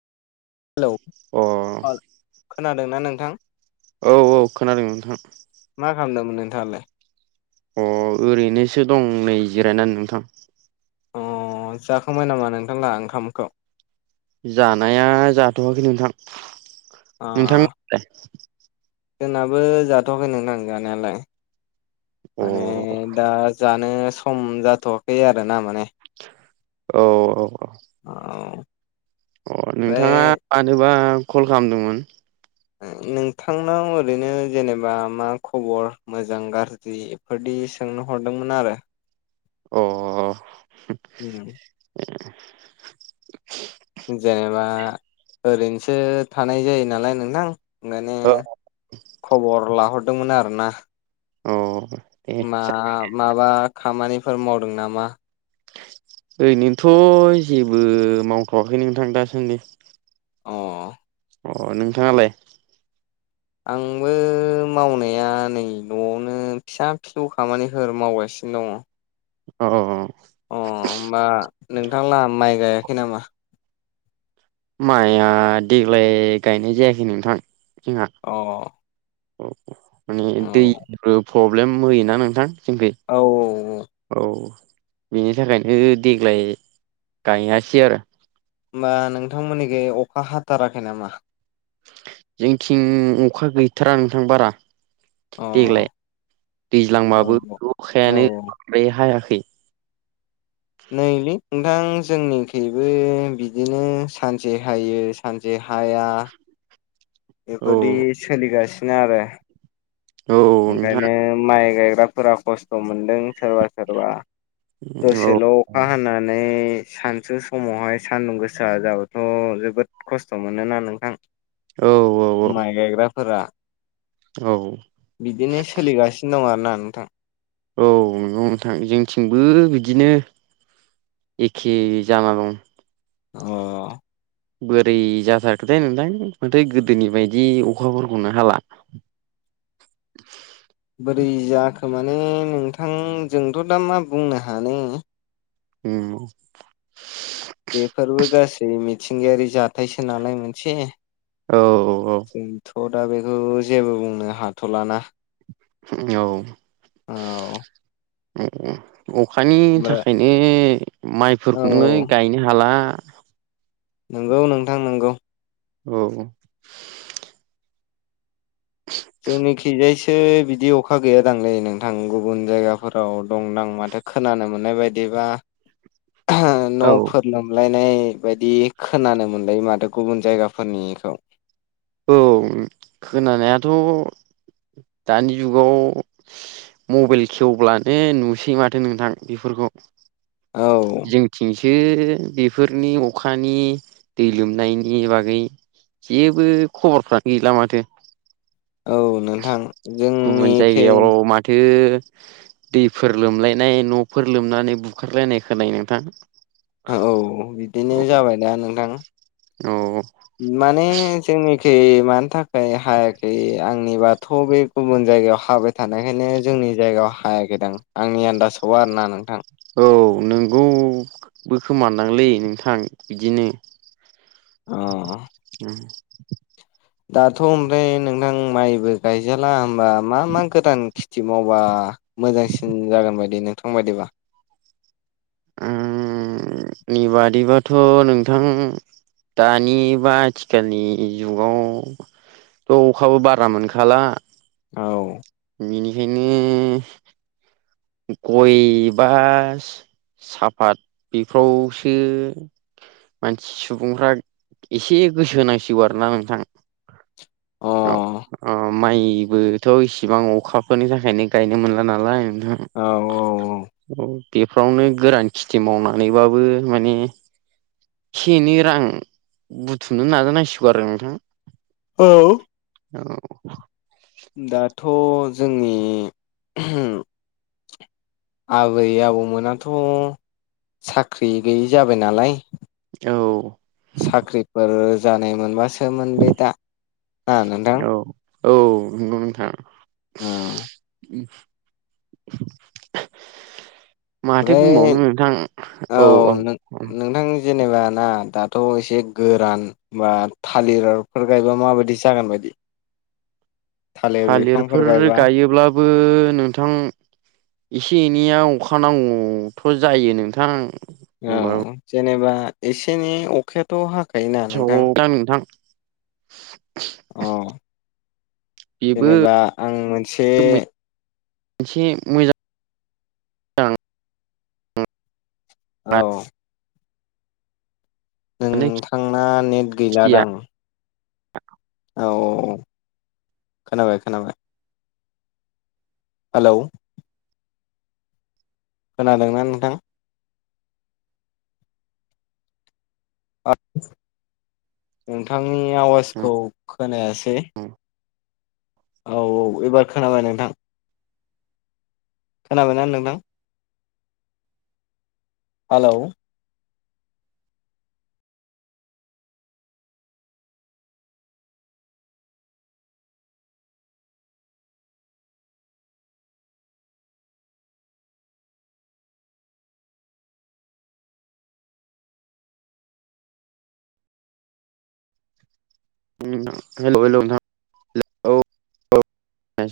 Hello अ औ खोनादोंना नोंथां? औ औ खोनादों नोंथां। मा खालामदोंमोन नोंथाङालाय? अ ओरैनोसो दं नै जिरायनानै नोंथां। अ जाखांबाय नामा नोंथांला ओंखामखौ? जानाया जाथ'वाखै नोंथां अ नोंथांमोनलाय? जोंनाबो जाथ'वाखै नों आं जानायालाय। अ माने दा जा नो सम जाथ'वाखै आरो ना माने। औ औ औ। अ अ नोंथाङा मानोबा कल खालामदोंमोन? नोंथांनाव ओरैनो जेनेबा मा खबर मोजां गाज्रि बेफोरदि सोंनो हरदोंमोन आरो। अ उ ए जेनेबा ओरैनोसो थानाय जायो नालाय नोंथां। ओंखाननो अ खबर लाहरदोंमोन आरोना। औ मा माबा खामानिफोर मावदों नामा ओरैनोथ' जेबो मावथ'वाखै नोंथां दासान्दि अ अ नोंथाङालाय आंबो मावनाया नै न'आवनो फिसा फिसौ खामानिफोर मावगासिनो दङ अ अ होमबा नोंथांला माइ गायाखै नामा माइआ देग्लाय गायनाय जायाखै नोंथां जोंहा। अ औ माने औ दै प्रब्लेम होयोना नोंथां जोंखै। औ औ बिनि थाखायनो देग्लाय गायासै आरो होमबा नोंथांमोननिखै अखा हाथाराखै नामा? जोंथिं अखा गैथारा नोंथां बारा। अ देग्लाय दैज्लांबाबो औ अखायानो औ बांद्राय हायाखै नैलै नोंथां जोंनिखैबो बिदिनो सानसे हायो सानसे हाया औ बेफोरदि सोलिगासिनो आरो औ नोंथां ओंखायनो माइ गायग्राफोरा खस्थ' मोनदों सोरबा सोरबा औ दसेल' अखा हानानै सानसु समावहाय सान्दुं गोसा जाबाथ' जोबोद खस्थ' मोनोना नोंथां औ औ माइ गाइग्राफोरा औ बिदिनो सोलिगासिनो दं आरोना नोंथां औ नंगौ नोंथां जोंथिंबो बिदिनो एखे जाना दं अ बोरै जाथारखोथाय नोंथां माथाय गोदोनि बायदि अखाफोरखौनो हाला बोरै जाखो माने नोंथां जोंथ' दा मा बुंनो हानो उम बेफोरबो गासै मिथिंगायारि जाथायसो नालाय मोनसे औ औ औ जोंथ' दा बेखौ जेबो बुंनो हाथ'लाना औ औ ओमफ्राय अखानि थाखायनो बे औ माइफोरखौनो गायनो हाला नंगौ नोंथां नोंगौ औ जोंनिखिजायसो बिदि अखा गैया दांलै नोंथां गुबुन जायगाफोराव दंदां माथो खोनानो मोननाय बायदिबा औ न'फोर लोमलायनाय बायदि खोनानो मोनलायो माथो गुबुन जायगाफोरनिखौ औ खोनानायाथ' दानि जुगाव मबाइल खेवब्लानो नुसै माथो नोंथां बेफोरखौ औ जोंथिंसो बेफोरनि अखानि दै लोमनायनि बागै जेबो खबरफानो गैला माथो औ नोंथां गुबुन जोंनिखै जायगायाव माथो दैफोर लोमलायनाय न'फोर लोमनानै बुखारलायनाय खोनायो नोंथां औ बिदिनो जाबाय दा नोंथां औ माने जोंनिखै मानि थाखाय हायाखै आंनिबाथ' बे गुबुन जायगायाव हाबाय थानायखायनो जोंनि जायगायाव हायाखैदां आंनि आन्दासाव आरो ना नोंथां औ नोंगौबो खोमान दांलै नोंथां बिदिनो अ उम दाथ' ओमफ्राय नोंथां माइबो गायजाला होमबा मा मा गोदान खिथ खेथि मावबा मोजांसिन जागोन बादि नोंथां बायदिबा नि बादिबाथ' नोंथां दानि बा आथिखालनि जुगाव थ' अखाबो बारा मोनखाला औ बेनिखायनो गय बा साफात बेफ्रावसो मानसि सुबुंफ्रा एसे गोसो होनांसिगौ आरोना नोंथां औ अ माइबोथ' इसिबां अखाफोरनि थाखायनो गायनो मोनला नालाय नोंथां औ औ बेफ्रावनो गोरान खिथि मावनानैबाबो माने एसे एनै रां बुथुमनो नाजानांसिगौ आरो नोंथां औ औ दाथ' जोंनि आबै आबौमोनाथ' साख्रि गैयि जाबाय नालाय औ साख्रिफोर जानाय मोनबासोमोन बे दा ना नोंथां औ औ नंगौ नोंथां। औ [unintelligible] माथो बुंबावनो ओमफ्राय नोंथां औ औ ओ नोंथां जेनेबा ना दाथ' एसे गोरान बा थालिरफोर गायबा माबायदि जागोन बायदि थालिर बिफांफोर थालिरफोर गायबा गायोब्लाबो नोंथां एसे एनैया अखा नांगौथ' जायो नोंथां औ होमबाबो ओ जेनेबा एसे एनै अखायाथ' हाखायोना नोंथां दा नोंथां अ बेबो जेनेबा आं मोनसे एसे मोजां औ ओ नोंथांना नेट खेथिया गैलादां औ औ औ खोनाबाय खोनाबाय। हेलौ खोनादोंना नोंथां? अ नोंथांनि आवाजखौ खोनायासै औ औ एबार खोनाबाय नोंथां। खोनाबायना नोंथां? हालौ [unintelligible] हेलौ हेलौ नोंथां औ